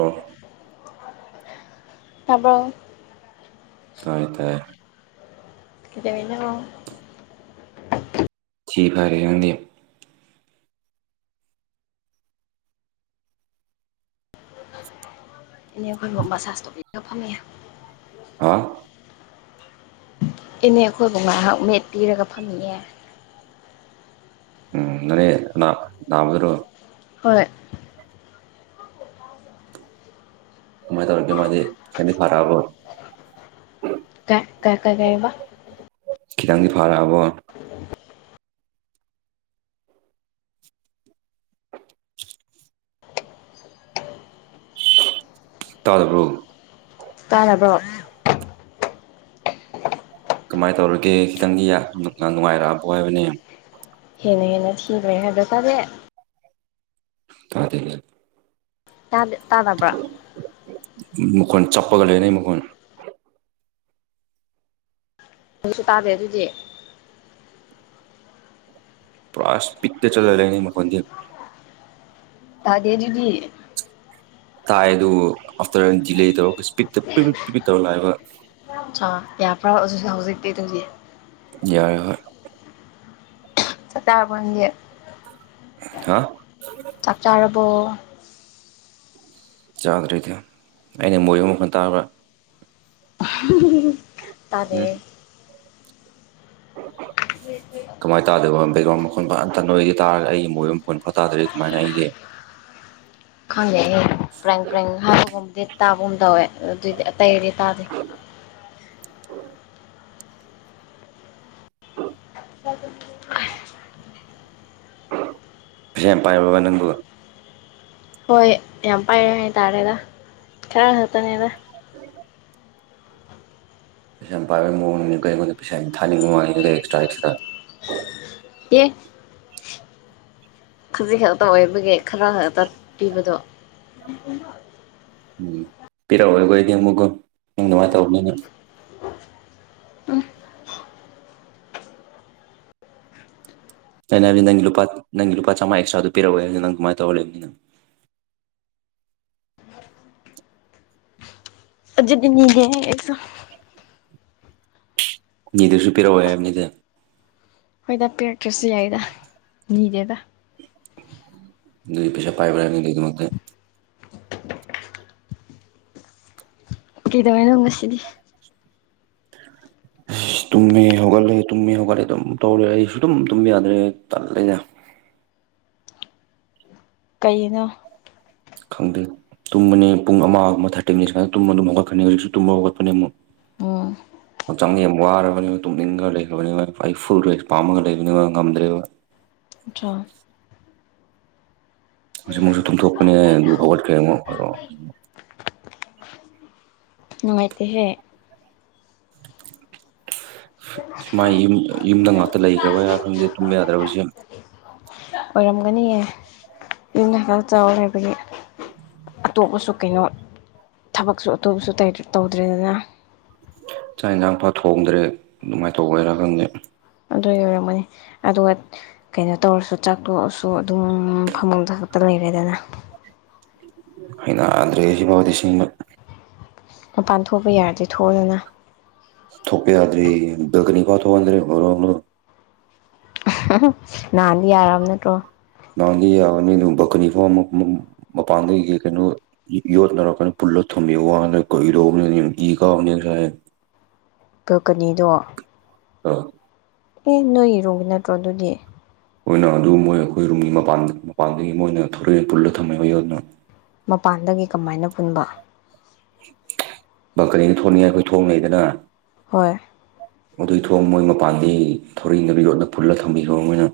ꯑꯣ ꯇꯥꯕꯔꯣ ꯇꯥꯏꯌꯦ ꯇꯥꯏꯌꯦ ꯀꯩꯗꯧꯔꯤꯅꯣ ꯊꯤ ꯐꯥꯏꯔꯤ ꯅꯪꯗꯤ ꯏꯅꯦ ꯑꯩꯈꯣꯏꯕꯨ ꯃꯁꯥꯁ ꯇꯧꯕꯤꯕꯒꯤ ꯐꯝꯃꯤꯌꯦ ꯍꯥꯥ ꯏꯅꯦ ꯑꯩꯈꯣꯏꯕꯨꯕ ꯉꯥꯏꯍꯥꯛ ꯃꯦꯠ ꯄꯤꯔꯒ ꯐꯝꯃꯤꯌꯦ ꯎꯝ ꯅꯣꯏ ꯅꯥ ꯅꯥꯕꯗꯨꯔꯣ ꯍꯣꯏ ꯀꯥꯃꯥꯏ ꯇꯧꯔꯒꯦ ꯃꯥꯗꯤ ꯈꯔ ꯐꯔꯕꯣ ꯀ ꯀ ꯀ ꯀꯩꯕ ꯈꯤꯇꯪꯗꯤ ꯐꯔꯛꯑꯕꯣ ꯇꯥꯗꯔꯣ ꯇꯥꯔꯕ꯭ꯔꯣ ꯀꯃꯥꯏ ꯇꯧꯔꯒꯦ ꯈꯤꯇꯪꯗꯤ ꯅꯨꯡꯉꯥꯏꯔꯛꯑꯕꯣ ꯍꯥꯏꯕꯅꯦ ꯍꯦꯟꯅ ꯍꯦꯟꯅ ꯊꯤ ꯍꯥꯏꯗ꯭ꯔ ꯇꯔꯦ ꯇꯥꯗꯤꯌꯦ ꯥ ꯇꯥꯗꯕ꯭ꯔꯥ ꯃꯈꯣꯜ ꯆꯞꯄꯒ ꯂꯩꯅꯩ ꯃꯈꯣꯜ ꯑꯗꯨꯁꯨ ꯇꯥꯗꯦ ꯑꯗꯨꯗꯤ ꯄꯨꯔꯥ ꯏꯁꯄꯤꯠꯇ ꯆꯠꯂ ꯂꯩꯅꯦ ꯃꯈꯣꯜꯖꯦ ꯇꯥꯗꯦ ꯑꯗꯨꯗꯤ ꯇꯥꯏ ꯑꯗꯨ ꯑꯥꯐꯇꯔ ꯗꯤꯂꯦ ꯇꯧꯔꯒ ꯏꯁꯄꯤꯠꯇ ꯄꯔꯤ ꯄꯤ ꯄꯤꯛ ꯇꯧꯔ ꯂꯥꯛꯑꯦꯕ ꯍꯧ ꯍꯧꯖꯤꯛꯇ ꯑꯗꯨꯝ ꯌꯥꯔꯦ ꯍꯣꯏ ꯆꯥꯛ ꯆꯥꯔꯕꯣ ꯅꯪꯗꯤ ꯍꯥ ꯆꯥꯛ ꯆꯥꯔꯕꯣ ꯆꯥꯗ꯭ꯔꯦꯗ ꯑꯩꯅ ꯃꯣꯏꯕ ꯃꯈꯣꯜ ꯇꯥꯔꯕ ꯎꯝ ꯇꯥꯗꯦꯍꯦ ꯀꯃꯥꯏꯅ ꯇꯥꯗꯦꯕ ꯕꯦꯛꯒ꯭ꯔꯥꯎꯟ ꯃꯈꯣꯟ ꯐꯟꯇ ꯅ ꯑꯣꯏꯒ ꯇꯥꯔꯒ ꯑꯩ ꯃꯣꯏ ꯃꯈꯣꯟ ꯐ ꯈꯪꯗꯦꯅꯦ ꯄ꯭ꯔꯦꯡ ꯄ꯭ꯔꯦꯡ ꯍꯥꯏꯕꯒꯨꯝ ꯗꯦꯠ ꯇꯥꯕꯨꯝ ꯇꯧꯋꯦ ꯑꯗꯨꯏꯗꯤ ꯑꯇꯩꯗꯤ ꯇꯥꯗꯦ ꯄ ꯄꯥꯏꯕꯅ ꯇꯕ ꯍꯣꯏ ꯌꯥꯝ ꯄꯥꯏꯔꯦ ꯍꯥꯏꯇꯥꯥꯔꯦꯗ ꯈꯔ ꯈꯛꯇꯅꯦꯗ ꯄꯩꯁꯥ ꯌꯥꯝ ꯄꯥꯏꯕ ꯃꯑꯣꯡꯅꯤꯅꯦ ꯑꯩꯉꯣꯟꯗ ꯄꯩꯁꯥ ꯌꯥꯝ ꯊꯥꯅꯤꯡꯕ ꯋꯥꯅꯤꯅꯦ ꯑꯦꯛꯁꯇ꯭ꯔꯥ ꯑꯦꯛꯁꯇ꯭ꯔꯥ ꯑꯩ ꯍꯧꯖꯤꯛ ꯈꯥꯛ ꯇꯧꯏꯕꯒꯤ ꯈꯔ ꯈꯛ ꯄꯤꯕꯗꯣ ꯎꯝ ꯄꯤꯔꯛꯑꯣ ꯑꯩꯈꯣꯏꯗꯤ ꯑꯃꯨꯛꯀꯨꯝ ꯅꯪ ꯃꯥꯏꯅ ꯇꯧꯕꯅꯤꯅ ꯑꯩꯅ ꯍꯥꯏꯕꯗꯤ ꯅꯪꯒꯤ ꯂꯨ ꯅꯪ ꯂꯨꯄꯥ ꯆꯥꯝꯃꯉ ꯑꯦꯁꯇ꯭ꯔꯥꯗ ꯄꯤꯔꯛꯑꯣ ꯍꯥꯏ ꯑꯗꯨꯗꯤ ꯅꯪ ꯀꯃꯥꯏꯅ ꯇꯧꯔ ꯂꯩꯕꯅꯤ ꯅꯪ ꯑ ꯑꯖꯤꯗꯤꯅꯤꯒꯁꯨ ꯅꯤꯗꯁꯨ ꯄꯤꯔꯛꯑꯣꯅꯤꯗ ꯍꯣꯏꯗ ꯄꯤꯔꯛꯇ꯭ꯔꯁꯨ ꯌꯥꯏꯗ ꯅꯤꯗꯦꯗ ꯗꯨꯗꯤ ꯄꯩꯁꯥ ꯄꯥꯏꯕꯅꯤ ꯑꯗꯨꯒꯤ ꯃꯊꯦ ꯀꯩꯗꯧꯏ ꯍꯥꯏꯅꯣ ꯉꯁꯤꯗꯤ ꯗ ꯑꯁ ꯇꯨꯝꯃꯦ ꯍꯧꯒꯠꯂꯦ ꯇꯨꯝꯃꯤ ꯍꯧꯒꯠꯂꯦ ꯑꯗꯨꯝ ꯇꯧꯔꯦ ꯑꯩꯁꯨ ꯑꯗꯨꯝ ꯇꯨꯝꯕ ꯌꯥꯗ꯭ꯔꯦ ꯇꯜꯂꯦ ꯖ ꯀꯩꯒꯤꯅꯣ ꯈꯪꯗꯦ ꯇꯨꯝꯕꯅꯤ ꯄꯨꯡ ꯑꯃꯒ ꯑꯃ ꯊꯥꯔꯇꯤꯅꯤ ꯁꯨꯃꯥꯏꯅ ꯇꯨꯝꯕ ꯑꯗꯨꯝ ꯍꯧꯒꯠꯀꯅꯤ ꯍꯧꯖꯤꯛꯁꯨ ꯇꯨꯝꯕ ꯍꯧꯒꯠꯄꯅꯦ ꯑꯃꯨꯛ ꯑꯣ ꯍꯛꯆꯥꯡꯗ ꯌꯥꯝ ꯋꯥꯔꯕꯅꯤꯕ ꯇꯨꯝꯅꯤꯡꯉ ꯂꯩꯈ꯭ꯔꯔꯕꯅꯤꯕ ꯑꯩ ꯐꯨꯜ ꯔꯦꯁ ꯄꯥꯝꯃꯒ ꯂꯩꯕꯅꯤꯕ ꯉꯝꯗ꯭ꯔꯦꯕ ꯗ꯭ꯔꯣ ꯍꯧꯖꯤꯛ ꯃꯣꯏꯁꯨ ꯇꯨꯝ ꯇꯨꯝꯊꯣꯛꯄꯅꯦ ꯗꯨ ꯈꯒꯠꯈꯔ꯭ꯦ ꯅꯨꯡꯉꯥꯏ ꯇꯦꯍꯦ ꯁꯨꯃꯥꯏ ꯌꯨꯝ ꯌꯨꯝꯗ ꯉꯥꯛꯇ ꯂꯩꯇꯔꯥꯕꯩꯔ꯭ ꯈꯪꯗꯦ ꯇꯨꯝꯕ ꯌꯥꯗ꯭ꯔꯕꯁ ꯑꯣꯏꯔꯝꯒꯅꯤꯌꯦ ꯌꯨꯝꯗ ꯈ ꯆꯥꯎꯔꯦ ꯍꯥꯏꯕꯗꯤ ꯑꯇꯣꯞꯄꯁꯨ ꯀꯩꯅꯣ ꯊꯕꯛꯁꯨ ꯑꯇꯣꯞꯄꯥꯁꯨ ꯇꯧꯗꯔ꯭ꯦꯗꯅ ꯆꯥꯛ ꯌꯦꯟꯁꯥꯡꯄꯥꯥꯛ ꯊꯣꯡꯗ꯭ꯔꯦ ꯑꯗꯨꯃꯥꯏꯅ ꯇꯧꯕꯩꯔꯥ ꯈꯪꯗꯦ ꯑꯗꯨꯏ ꯑꯣꯏꯔꯝꯒꯅꯤ ꯑꯗꯨꯒ ꯀꯩꯅꯣ ꯇꯧꯔꯁꯨ ꯆꯥꯛꯊꯣꯛꯑꯁꯨ ꯑꯗꯨꯝ ꯐꯃꯨꯡꯗ ꯈꯛꯇ ꯂꯩꯔꯦꯗꯅ ꯍꯩꯅꯗꯔ꯭ꯦꯍꯦ ꯁꯤꯃꯗꯤ ꯁꯦꯡꯅ ꯃꯄꯥꯟ ꯊꯣꯛꯄ ꯌꯥꯔꯗꯤ ꯊꯣꯛꯎꯗꯅ ꯊꯣꯛꯄ ꯌꯥꯗꯔꯦ ꯕꯦꯜꯀꯣꯅꯤ ꯐꯥꯎ ꯊꯣꯛꯈꯟꯗꯔ꯭ꯦ ꯍꯣꯏꯔꯣꯡ ꯔꯣ ꯍꯥꯟꯗꯤ ꯌꯥꯔꯝ ꯅꯠꯇ꯭ꯔꯣ ꯅꯍꯥꯟꯗꯤ ꯌꯥꯕꯥꯅꯤ ꯑꯗꯨ ꯚꯀꯅꯤꯐꯥꯎ ꯑꯃꯛ ꯃꯄꯥꯟꯗꯒꯤ ꯀꯩꯅꯣ ꯌꯣꯠꯅꯔꯛꯀꯅꯤ ꯏ ꯀꯥꯕꯅꯦ ꯀꯜꯀꯅꯤꯗꯣ ꯑꯥ ꯑꯦ ꯅꯣꯏ ꯔꯣꯝꯒꯤ ꯅꯠꯇ꯭ꯔꯣ ꯑꯗꯨꯗꯤ ꯃ ꯑꯣꯏꯅ ꯑꯗꯨ ꯃꯣꯏ ꯑꯩꯈꯣꯏ ꯔꯨꯝꯒꯤ ꯃꯄꯥꯟ ꯃꯄꯥꯟꯗꯒꯤ ꯃꯣꯏꯅ ꯊꯂꯛꯑꯦ ꯄꯨꯜꯂ ꯊꯝꯃꯦ ꯑꯩꯣꯟꯅ ꯃꯄꯥꯟꯗꯒꯤ ꯀꯃꯥꯏꯅ ꯄꯨꯟꯕ ꯕꯪꯀꯅꯤꯗ ꯊꯣꯡꯅꯤꯡꯉꯥꯏ ꯑꯩꯈꯣꯏ ꯊꯣꯡꯅꯩꯗꯅ ꯍꯣꯏ ꯑꯗꯨꯏ ꯊꯣꯡ ꯃꯣꯏ ꯃꯄꯥꯟꯗꯒꯤ ꯊꯧꯔꯤꯅꯥ ꯌꯣꯠꯅ ꯄꯨꯜꯂꯥꯒꯥ ꯊꯝꯕꯤꯕꯥ ꯃꯣꯏꯅ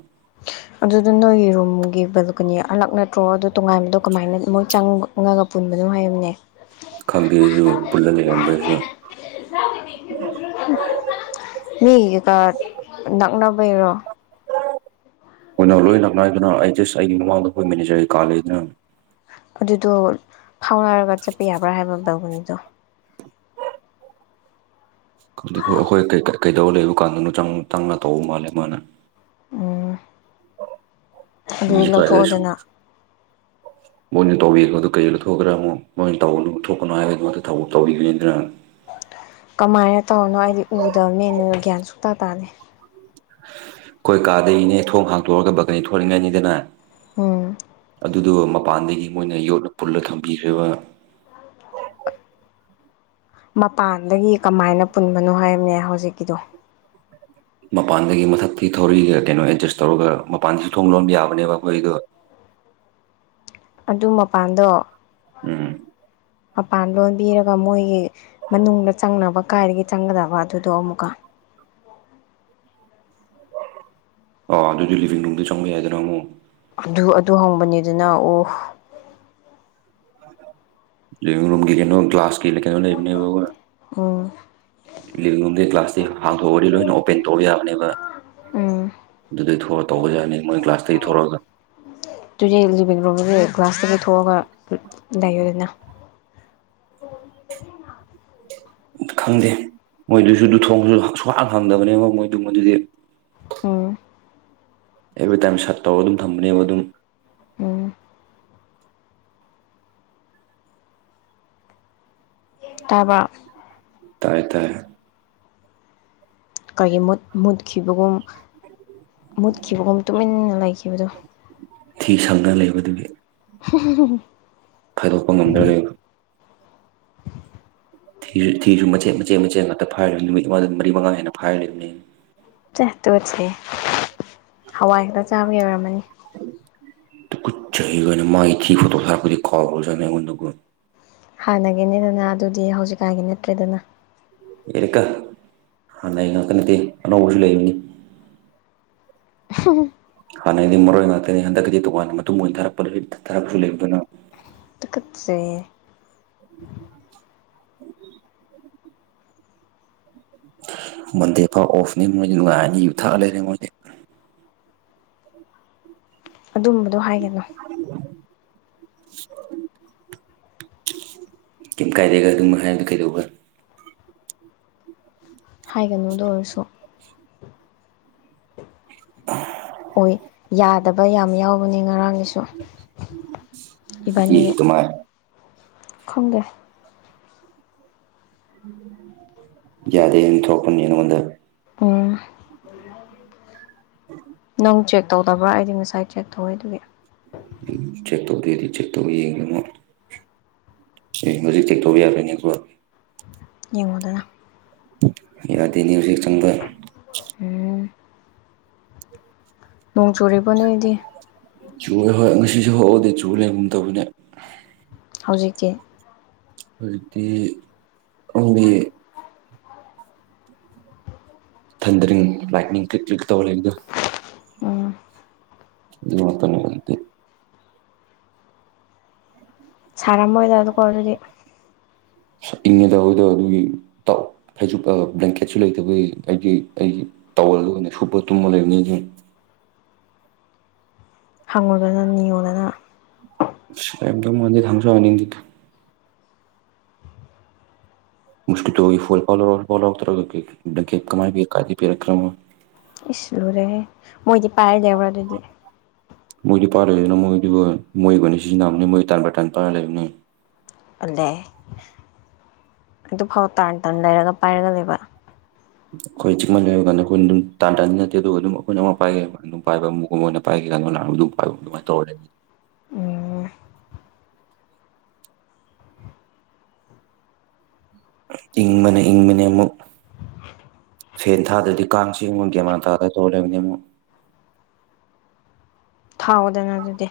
ꯑꯗꯨꯗ ꯅꯣꯏ ꯔꯨꯝꯒꯤ ꯕꯦꯜꯀꯣꯅꯤ ꯑꯂꯛ ꯅꯠꯇ꯭ꯔꯣ ꯑꯗꯨꯗꯣ ꯇꯣꯉꯥꯟꯕꯗꯣ ꯀꯃꯥꯏꯅ ꯃꯣꯏ ꯆꯪꯕ ꯎꯉꯥꯡ ꯑ ꯄꯨꯟꯕ ꯑꯗꯨꯝ ꯍꯥꯏꯔꯝꯅꯦ ꯈꯪꯗꯦ ꯑꯩꯁꯨ ꯄꯨꯜꯂ ꯂꯩꯔꯝꯕꯗꯨꯗꯥ ꯃꯤꯒꯤ ꯀꯥ ꯅꯛꯅꯕꯩꯔꯣ ꯃꯅ ꯂꯣꯏ ꯂꯛꯅꯏꯗꯨꯅ ꯑꯩ ꯁ ꯑꯩꯒꯤ ꯃꯃꯥꯡꯗ ꯑꯩꯈꯣꯏ ꯃꯦꯅꯦꯖꯔꯒꯤ ꯀꯥ ꯂꯩꯗꯅ ꯑꯗꯨꯗꯣ ꯐꯥꯎꯅꯔꯒ ꯆꯠꯄ ꯌꯥꯕ꯭ꯔꯥ ꯍꯥꯏꯕ ꯕꯒꯨꯅꯤꯗꯣ [unintelligible] ꯑꯩꯈꯣꯏ ꯀꯩꯗꯧꯕ ꯂꯩꯕ ꯀꯥꯟꯗꯅꯣ ꯆꯪ ꯆꯪꯅ ꯇꯧꯕ ꯃꯥꯜꯂꯦ ꯃꯥꯅ ꯎꯝ ꯑꯗꯨꯗꯤ ꯏꯁꯦ ꯀꯥꯏꯗ ꯂꯧꯊꯣꯛꯑꯗꯅ ꯃꯣꯏꯅ ꯇꯧꯕꯤꯗꯨ ꯀꯩ ꯂꯧꯊꯣꯛꯈ꯭ꯔꯥ ꯑꯃꯨꯛ ꯃꯣꯏꯅ ꯇꯧꯅꯨ ꯊꯣꯛꯀꯅꯨ ꯍꯥꯏꯕꯗꯨꯃ ꯇꯧꯕꯤꯒꯅꯤꯗꯅ ꯀꯃꯥꯏꯅ ꯇꯧꯔꯤꯅꯣ ꯑꯩꯗꯤ ꯎꯗꯕꯅꯦꯅꯣꯏ ꯒ꯭ꯌꯥꯟ ꯁꯨꯛꯇꯇꯥ ꯇꯥꯅꯤ ꯑꯩꯈꯣꯏ ꯀꯥꯗꯩꯅꯦ ꯊꯣꯡ ꯍꯥꯡꯇꯣꯛꯑꯒ ꯕꯛꯀꯅꯤ ꯊꯣꯔꯤꯉꯩꯅꯤꯗꯅ ꯎꯝ ꯑꯗꯨꯗꯨ ꯃꯄꯥꯟꯗꯒꯤ ꯃꯣꯏꯅ ꯌꯣꯠꯅ ꯄꯨꯜꯂ ꯊꯝꯕꯤꯈ꯭ꯔꯕ ꯃꯄꯥꯟꯗꯒꯤ ꯀꯃꯥꯏꯅ ꯄꯨꯟꯕꯅꯣ ꯍꯥꯏꯕꯅꯦ ꯍꯧꯖꯤꯛꯀꯤꯗꯣ ꯃꯄꯥꯟꯗꯒꯤ ꯃꯊꯛꯇꯤ ꯊꯧꯔꯤꯛꯏꯒ ꯀꯩꯅꯣ ꯑꯦꯗꯖꯁ ꯇꯧꯔꯒ ꯃꯄꯥꯟꯗꯁꯨ ꯊꯣꯡ ꯂꯣꯟꯕ ꯌꯥꯕꯅꯦꯕ ꯑꯩꯈꯣꯏꯗꯣ ꯑꯗꯨ ꯃꯄꯥꯟꯗꯣ ꯎꯝ ꯃꯄꯥꯟ ꯂꯣꯟꯕꯤꯔꯒ ꯃꯣꯏꯒꯤ ꯃꯅꯨꯡꯗ ꯆꯪꯅꯕ ꯀꯥꯏꯗꯒꯤ ꯆꯪꯒꯗꯕ ꯑꯗꯨꯗꯣ ꯑꯃꯨꯛꯀ ꯑ ꯑꯗꯨꯗꯤ ꯂꯤꯚꯡ ꯔꯨꯝꯗ ꯆꯪꯕ ꯌꯥꯏꯗꯅ ꯑꯃꯣ ꯑꯗꯨ ꯑꯗꯨ ꯍꯪꯕꯅꯤꯗꯅ ꯑꯣ ꯂꯤꯚ ꯔꯨꯝꯒꯤ ꯀꯩꯅꯣ ꯀ ꯀ꯭ꯂ꯭ꯂꯥꯁꯀꯤ ꯂ ꯀꯩꯅꯣꯅꯦ ꯎꯝ ꯂꯤꯕꯤꯡ ꯔꯨꯝꯗꯒꯤ ꯀ꯭ꯂꯥꯁꯇꯤ ꯍꯥꯡꯊꯣꯛꯑꯗꯤ ꯂꯣꯏꯅ ꯑꯣꯄꯦꯟ ꯇꯧꯕ ꯌꯥꯕꯅꯦꯕ ꯎꯝ ꯑꯗꯨꯗꯩ ꯊꯣꯛ ꯇꯧꯕ ꯌꯥꯅꯤ ꯃꯣꯏ ꯀ꯭ꯂꯥꯁꯇꯒꯤ ꯊꯣꯛꯂꯛꯑꯒ ꯑꯗꯨꯨꯒꯤ ꯂꯤꯕꯤꯡ ꯔꯨꯝꯝꯒꯤ ꯒ꯭ꯂꯥꯁꯇꯒꯤ ꯊꯣꯛꯑꯒ ꯂꯩꯌꯣ ꯑꯗꯨꯅ ꯍ ꯈꯪꯗꯦ ꯃꯣꯏꯗꯨꯁꯨ ꯑꯗꯨ ꯊꯣꯡꯁꯨ ꯁꯨꯍꯥꯟꯅ ꯍꯪꯗꯕꯅꯦꯕ ꯃꯣꯏꯗꯨ ꯃꯗꯨꯗꯤ ꯎꯝ ꯑꯦꯕ꯭ꯔꯤꯇꯥꯏꯝ ꯁꯠ ꯇꯧꯔꯒ ꯑꯗꯨꯝ ꯊꯝꯕꯅꯦꯕ ꯑꯗꯨꯝ ꯎꯝ ꯇꯥꯕ ꯇꯥꯏ ꯇꯥꯏꯦ ꯀꯔꯤꯒꯤ ꯃꯨꯠ ꯃꯨꯠꯈꯤꯕꯒꯨꯝ ꯃꯨꯠꯈꯤꯕꯒꯨꯝ ꯇꯨꯃꯤꯟꯅ ꯂꯩꯈꯤꯕꯗꯣ ꯊꯤ ꯁꯪꯅ ꯂꯩꯕꯗꯨꯒꯤ ꯍ ꯈꯥꯏꯗꯣꯛꯄ ꯉꯝꯗ꯭ꯔ ꯂꯩꯕ ꯊꯤꯁꯨ ꯊꯤꯁꯨ ꯃꯆꯦꯠ ꯃꯆꯦꯠ ꯃꯆꯦꯠ ꯉꯥꯛꯇ ꯐꯥꯏꯔꯤꯕꯅꯤ ꯅꯨꯃꯤꯠ ꯃꯉꯥ ꯃꯔꯤ ꯃꯉꯥ ꯍꯦꯟꯅ ꯐꯥꯏꯔꯤꯕꯅꯤ ꯆ ꯇꯣꯠꯁꯦ ꯍꯋꯥꯏ ꯈꯛꯇ ꯆꯥꯕꯒꯤ ꯑꯣꯏꯔꯝꯃꯅꯤ ꯠ ꯆꯍꯤ ꯑꯣꯏꯅ ꯃꯥꯒꯤ ꯊꯤ ꯐꯣꯇꯣꯛ ꯊꯔꯛꯄꯗꯤ ꯀꯥꯎꯖꯠꯅꯤ ꯑꯩꯉꯣꯟꯗ ꯍꯥꯟꯅꯒꯤꯅꯤꯗꯅ ꯑꯗꯨꯗꯤ ꯍꯧꯖꯤꯛꯀꯥꯏꯒꯤ ꯅꯠꯇ꯭ꯔꯦꯗꯅ ꯑꯦꯔꯀ ꯍꯥꯟ ꯂꯩ ꯉꯛꯇ ꯅꯠꯇ ꯑꯅꯧꯕꯁꯨ ꯂꯩꯃꯤꯅꯤ ꯍ ꯍꯥꯟꯅꯩꯗꯤ ꯃꯔꯣꯏ ꯉꯥꯛꯇꯅꯤ ꯍꯟꯗꯛꯀꯤꯗꯤ ꯇꯣꯉꯥꯟꯅ ꯃꯇꯨꯡ ꯊꯥꯔꯛꯄ ꯊꯥꯔꯛꯁꯨ ꯂꯩꯕ ꯑꯗꯨꯅ ꯎꯆ ꯃꯟꯗꯦ ꯄꯥꯎ ꯑꯣꯐꯅꯤ ꯃꯣꯏ ꯅꯨꯡꯉꯥꯏꯅꯤ ꯌꯨ ꯊꯛꯑ ꯂꯩꯔꯦ ꯃꯣꯏꯗꯤ ꯑꯗꯨꯝꯕꯗꯣ ꯍꯥꯏꯒꯅꯨ [unintelligible] ꯀꯩꯝ ꯀꯥꯏꯗꯦꯒ ꯑꯗꯨꯝ ꯍꯥꯏꯗ ꯀꯩꯗꯧꯒ ꯍꯥꯏꯒꯅꯨꯗ ꯑꯣꯏꯔꯁꯨ ꯑꯣꯏ ꯌꯥꯗꯕ ꯌꯥꯝ ꯌꯥꯎꯕꯅꯤ ꯉꯔꯥꯡꯒꯤꯁꯨ ꯏ ꯇꯨꯃꯥꯏ ꯈꯪꯒꯦ ꯌꯥꯗꯦ ꯊꯣꯛꯄꯅꯤꯅ ꯃꯗ ꯑꯣ ꯅꯪ ꯆꯦꯛ ꯇꯧꯗꯕ꯭ꯔꯥ ꯑꯩꯗꯤ ꯉꯁꯥꯏ ꯆꯦꯛ ꯇꯧꯋꯦ ꯑꯗꯨꯒꯤ ꯎ ꯆꯦꯛ ꯇꯧꯗꯦꯗꯤ ꯆꯦꯛ ꯇꯧ ꯌꯦꯡꯉꯦꯅꯣ ꯑꯦ ꯍꯧꯖꯤꯛ ꯇꯦꯛꯊꯧꯕ ꯌꯥꯔꯣꯏꯅꯤꯀꯣ ꯌꯦꯉꯗ ꯌꯥꯗꯦꯅꯤ ꯍꯧꯖꯤꯛ ꯆꯪꯕ ꯎꯝ ꯅꯣꯡ ꯆꯨꯔꯤꯕ ꯅꯣꯏꯗꯤ ꯆꯨꯦ ꯍꯣꯏ ꯉꯁꯤꯁꯨ ꯍꯎꯗꯤ ꯆꯨ ꯂꯩꯒꯝ ꯇꯕꯅꯦ ꯍꯧꯖꯤꯛꯇꯤ ꯑꯣꯏꯗꯤ ꯑꯝꯕ ꯊꯟꯗ꯭ꯔꯤ ꯂꯥꯏꯛꯅꯤꯡ ꯀ꯭ꯛ ꯀ꯭ꯂꯤꯛ ꯇꯧꯍꯂꯗ ꯎꯝ ꯑꯗꯨ ꯃ ꯃꯇꯝꯅꯤ ꯍꯠꯇꯦ ꯊꯥꯔꯝꯃꯣꯏꯗꯗꯀꯣ ꯑꯗꯨꯗꯤ ꯏꯪꯉꯦꯗꯗ ꯑꯗꯨꯒꯤ ꯍꯥꯏꯁꯨ ꯕ꯭ꯂꯦꯡꯀꯦꯠꯁꯨ ꯂꯩꯇꯕꯒꯤ ꯍꯥꯏꯗꯤ ꯑꯩꯒꯤ ꯇꯧꯔꯒ ꯑꯣꯏꯅ ꯁꯨꯞꯄ ꯇꯨꯝꯃ ꯂꯩꯕꯅꯤꯁꯤꯡ [inaudible] ꯍꯪꯉꯨꯗꯅ ꯅꯤꯉꯣꯗꯅ ꯕ ꯃꯗꯤ ꯊꯝꯁꯨ ꯑꯅꯤꯗꯤꯀ ꯃꯁꯀꯤꯜ ꯍꯒ ꯐꯨꯜ ꯐꯜꯔ ꯋꯥꯥꯎ ꯐꯜꯔ ꯇꯔꯪ ꯀꯃꯥꯏꯒꯤ ꯀꯥꯗꯤ ꯄꯔ ꯀ꯭ꯔꯃ ꯏꯂꯨ ꯔꯦ ꯃꯣꯏ ꯏꯗꯤ ꯄꯥꯏ ꯗꯦꯕꯔꯗꯗꯤ ꯃꯣꯏꯗꯨ ꯄꯥꯔ ꯂꯩꯗꯅ ꯃꯣꯏꯗꯨꯕꯨ ꯃꯣꯏꯕꯨꯅꯤ ꯁꯤꯖꯤꯟꯅꯕꯅꯤ ꯃꯣꯏ ꯇꯥꯟ ꯕꯥꯇꯥꯟ ꯄꯥꯔ ꯂꯩꯕꯅꯤ ꯑꯂꯦ ꯑꯗꯨꯐꯥꯎ ꯇꯥꯟ ꯇꯅ ꯂꯩꯔꯒ ꯄꯥꯏꯔꯒ ꯂꯩꯕ ꯑꯩꯈꯣꯏ ꯆꯤꯃꯟ ꯂꯩꯔ ꯀꯗ ꯑꯩꯈꯣꯏꯅ ꯑꯗꯨꯝ ꯇꯥꯟ ꯇꯥꯗꯤ ꯅꯠꯇꯦ ꯑꯗꯨꯒ ꯑꯗꯨꯝ ꯑꯩꯈꯣꯏꯅ ꯑꯃꯛ ꯄꯥꯏꯒꯦ ꯑꯗꯨꯝ ꯄꯥꯏꯕ ꯑꯃꯨꯛ ꯑꯃ ꯑꯣꯏꯅ ꯄꯥꯏꯒꯦ ꯥꯏ ꯇꯧꯔ ꯑꯣ ꯏꯪꯕꯅꯦ ꯏꯪꯕꯅꯦ ꯑꯃꯨꯛ ꯐꯦꯟ ꯊꯥꯗ꯭ꯔꯗꯤ ꯀꯥꯡꯁꯤ ꯃꯨꯒꯤ꯭ꯌꯥꯃꯇꯥꯗ ꯇꯣꯂꯕꯅꯤꯃꯨ ꯊꯥꯎꯗꯅ ꯑꯗꯨꯗꯤ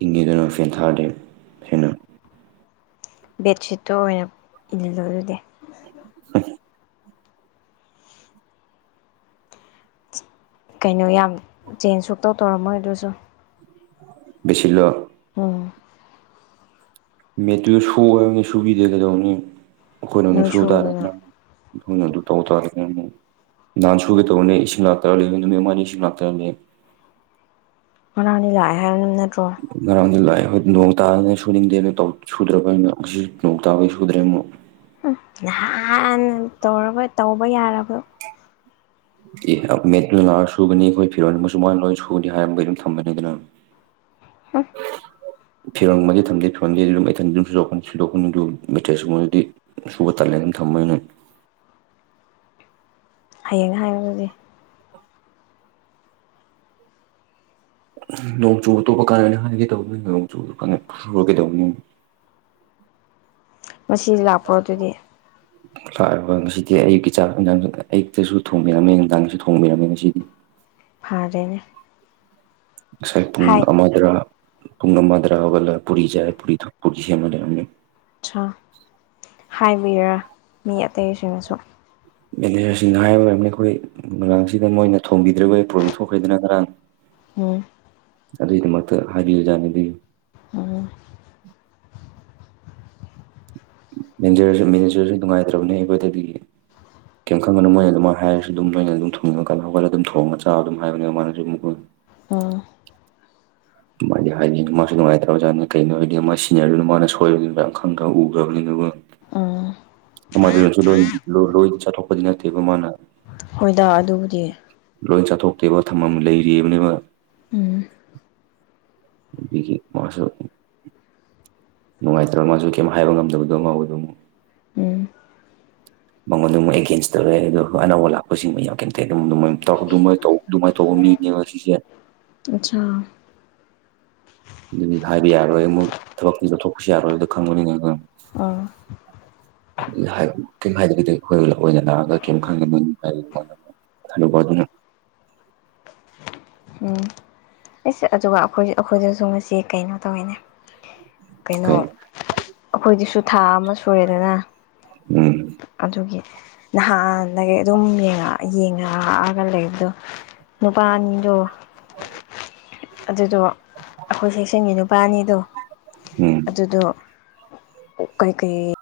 ꯏꯤꯡꯉꯤꯗꯨꯅ ꯐꯦꯜ ꯊꯥꯗꯦ ꯍꯟꯅ ꯕꯦꯠꯁꯤꯠꯇꯣ ꯑꯣꯏꯅ ꯏꯜꯂꯣ ꯑꯗꯨꯗꯤ ꯍ ꯀꯩꯅꯣ ꯌꯥꯝ ꯆꯦꯟꯖ ꯁꯨꯛꯇꯧ ꯇꯧꯔꯝꯃꯣꯏ ꯑꯗꯨꯁꯨ ꯁꯂꯣ ꯎꯝ ꯃꯦꯠꯇꯨꯗ ꯁꯨꯕꯅꯤ ꯁꯨꯕꯤꯗꯦ ꯀꯩꯗꯧꯅꯤ ꯑꯩꯈꯣꯏꯅꯅ ꯅꯣꯏ ꯁꯨꯕ ꯁꯨꯗꯅ ꯇꯥꯔꯅꯤꯅ ꯑꯩꯈꯣꯏꯅ ꯑꯗꯨ ꯇꯧ ꯇꯥꯔꯒ ꯑꯃ ꯅꯍꯥꯟ ꯁꯨꯒꯦ ꯇꯧꯕꯅꯦ ꯏꯁꯤꯡ ꯂꯥꯛꯇꯔ ꯂꯩ ꯅꯨꯃꯤꯃꯅꯤ ꯏꯁꯤꯡ ꯂꯥꯛꯇꯔꯅꯤ ꯑꯅꯅꯤ ꯂ ꯍꯥꯏ ꯑꯍꯃꯗ ꯂ ꯑꯩꯏ ꯅꯣꯡ ꯇꯥꯗꯅ ꯁꯨꯅꯤꯡꯗꯦ ꯑꯗꯨ ꯁꯨꯗ꯭ꯔꯕꯩꯅ ꯉꯁꯨ ꯅꯣꯡ ꯇꯥꯕꯩ ꯁꯨꯗ꯭ꯔꯦ ꯑꯃꯨꯛ ꯎꯍꯥꯟꯅ ꯇꯧꯔꯕ ꯇꯧꯕ ꯌꯥꯔꯕ [inaudible] ꯑꯦ ꯃꯦꯗꯨꯜ ꯂ ꯁꯨꯒꯅꯤ ꯑꯩꯈꯣꯏ ꯐꯤꯔꯣꯟꯜ ꯑꯃꯁꯨ ꯃꯥꯅ ꯂꯣꯏꯅ ꯁꯨꯅꯤ ꯍꯥꯏꯔꯝꯕ ꯑꯗꯨꯝ ꯊꯝꯕꯅꯤ ꯑꯗꯨꯅ ꯍ ꯐꯤꯔꯣꯟꯃꯗꯤ ꯊꯝꯗꯦ ꯐꯤꯔꯣꯟꯗꯦ ꯑꯗꯨꯝ ꯏꯊꯟ ꯑꯗꯨꯝ ꯁꯣꯛ ꯁꯗꯣꯛꯟꯗꯨ ꯃꯦꯊꯦꯁꯀꯨꯝꯕꯗꯨꯗꯤ ꯁꯨꯕ ꯇꯜꯂꯦ ꯊꯝꯃꯅꯦ [inaudible] ꯍꯌꯦꯡ ꯍꯥꯏꯔꯒꯗꯤ ꯅꯣꯡ ꯆꯨꯕ ꯑꯇꯣꯞꯄ ꯀꯥꯟꯅꯅꯤ ꯍꯥꯏꯒꯦ ꯇꯧꯕꯅꯤ ꯅꯣꯡꯆꯨ ꯁꯨꯔꯒꯦꯗꯧꯕꯅꯤ ꯃꯁꯤ ꯂꯥꯛꯄ꯭ꯔꯣ ꯑꯗꯨꯗꯤ ꯂꯥꯛꯔꯕ ꯉꯁꯤꯗꯤ ꯑꯌꯨꯛꯀꯤ ꯆꯥꯛꯟꯖꯥꯡ ꯑꯌꯨꯛꯇꯁꯨ ꯊꯣꯡꯕꯤꯔꯝꯃꯦ ꯅꯨꯡꯗꯥꯡꯒꯤꯁꯨ ꯊꯣꯡꯕꯤꯔꯝꯃꯦ ꯉꯁꯤꯗꯤ ꯐꯥꯔꯅꯦ ꯉꯁꯥꯏ ꯄꯨꯡ ꯑꯃꯗ꯭ꯔꯥ ꯄꯨꯡ ꯑꯃꯗ꯭ꯔꯥ ꯍꯧꯒꯜꯂ ꯄꯨꯔꯤ ꯌꯥꯥꯏ ꯄꯨꯔꯤ ꯊꯣꯛ ꯄꯨꯔꯤ ꯁꯦꯝꯃꯅꯦꯃꯤ ꯑ ꯍꯥꯏꯕꯤꯔꯦ ꯃꯤ ꯑꯇꯩꯁꯤꯡꯅꯁꯨ ꯃꯦꯅꯦꯖꯔꯁꯤꯡꯅ ꯍꯥꯏꯕꯝꯅꯤ ꯑꯩꯈꯣꯏ ꯔꯥꯡꯁꯤꯗ ꯃꯣꯏꯅ ꯊꯣꯡꯕꯤꯗ꯭ꯔꯕ ꯄ꯭ꯔꯣꯕ꯭ꯂꯦꯝ ꯊꯣꯛꯈ꯭ꯔꯦꯗꯅ ꯉꯔꯥꯡ ꯎꯝ ꯑꯗꯨꯗꯗꯤ ꯃꯛꯇ ꯍꯥꯏꯕꯤꯌꯨꯖꯥꯅꯤꯡꯗꯣ ꯎꯝ ꯃꯦꯅꯦꯖꯔꯁꯦ ꯅꯨꯡꯉꯥꯏꯇ꯭ꯔꯕꯅꯦ ꯑꯩꯈꯣꯏꯗꯗꯒꯤ ꯀꯩꯝ ꯈꯪꯒꯅꯨ ꯃꯣꯏꯅ ꯑꯗꯨꯝ ꯍꯥꯏꯔꯁꯨ ꯑꯗꯨꯝ ꯅꯣꯏꯅ ꯑꯗꯨꯝ ꯊꯣꯡꯅꯤꯡꯕꯀꯜ ꯍꯧꯒꯠꯂ ꯑꯗꯨꯝ ꯊꯣꯡꯉꯒ ꯆꯥ ꯑꯗꯨꯝ ꯍꯥꯏꯕꯅꯤ ꯃꯥꯅꯁꯨ ꯑꯗꯨꯝ ꯑ ꯃ ꯍꯥꯏꯗꯤ ꯍꯥꯏꯗꯤ ꯃꯥꯁꯨ ꯉꯥꯏꯇꯕ ꯑꯣꯖꯥꯠꯅ ꯀꯩꯅꯣ ꯍꯥꯏꯗꯤ ꯃꯥ ꯁꯤꯖꯤꯟꯅꯔꯔꯤꯕꯅ ꯃꯥꯅ ꯁꯣꯏꯕꯅꯤꯅ ꯑꯈꯪ ꯈ ꯎꯈ꯭ꯔꯕꯅꯤꯅ ꯎꯝ ꯃꯗꯨꯁꯨ ꯂꯣꯍꯤ ꯂꯣꯍꯤ ꯆꯠ ꯇꯣꯛꯄꯗꯤꯅꯠꯇꯕ ꯃꯥꯅ ꯍꯣꯏꯗ ꯑꯗꯨꯕꯨꯗꯤ ꯂꯣꯏ ꯆꯠꯊꯣꯛꯇꯦꯕ ꯊꯝꯃꯝ ꯂꯩꯔꯤꯕꯅꯤꯕ ꯎꯝ ꯒꯤ ꯃꯁ ꯅꯨꯡꯉꯥꯏꯇ꯭ꯔ ꯃꯥꯁꯨ ꯀꯩꯝ ꯍꯥꯏꯕ ꯉꯝꯗꯕꯗꯣꯃ ꯑꯗꯨꯃ [unintelligible] ꯃꯉꯣꯟꯗ ꯑꯃꯨꯛ ꯑꯦꯒꯦꯟꯁ ꯇꯧꯔꯦ ꯑꯗꯨꯒ ꯑꯅꯧꯕ ꯂꯥꯛꯄꯁꯤꯡꯃ ꯌꯥꯝ ꯀꯩꯝꯇꯩ ꯑꯗꯨꯝꯃꯥꯏꯅ ꯇꯧꯕ ꯅꯦ ꯋꯥꯁꯤꯁ ꯑꯆꯥ ꯑꯗꯨꯗꯤ ꯍꯥꯏꯕ ꯌꯥꯔꯣꯏ ꯑꯃꯨꯛ ꯊꯕꯛꯇ ꯂꯧꯠꯊꯣꯛꯄꯁꯨ ꯌꯥꯔꯣꯏ ꯑꯗꯨꯗ ꯈꯪꯕꯅꯤꯉ ꯑꯥ ꯑꯗꯨ ꯀꯩ ꯍꯥꯏꯗꯒꯗꯤ ꯑꯩꯈꯣꯏꯅ ꯅꯥꯑꯒ ꯀꯔꯤꯝ ꯈꯪꯉꯦ ꯊꯩꯅꯕ ꯑꯗꯨꯅ [unintelligible] ꯁ ꯑꯗꯨꯒ ꯑꯩꯈꯣꯏ ꯑꯩꯈꯣꯏꯗꯁꯨ ꯉꯁꯤ ꯀꯩꯅꯣ ꯇꯧꯋꯤꯅꯦ ꯀꯩꯅꯣ ꯀꯩ ꯑꯩꯈꯣꯏꯗꯤꯁꯨ ꯊꯥ ꯑꯃ ꯁꯨꯔꯦꯗꯅ ꯎꯝ ꯑꯗꯨꯒꯤ ꯅꯍꯥꯟꯗꯒꯤ ꯑꯗꯨꯝ ꯌꯦꯡꯉꯛꯛꯑꯒ ꯂꯩ ꯑꯗꯣ ꯅꯨꯄꯥꯖꯣ ꯑꯗꯨꯗꯣ ꯑꯩꯈꯣꯏ ꯁꯦꯛꯁꯟꯒꯤ ꯅꯨꯄꯥꯅꯤꯗꯣ ꯎꯝ ꯑꯗꯨꯗꯣ ꯀꯩ ꯀꯩ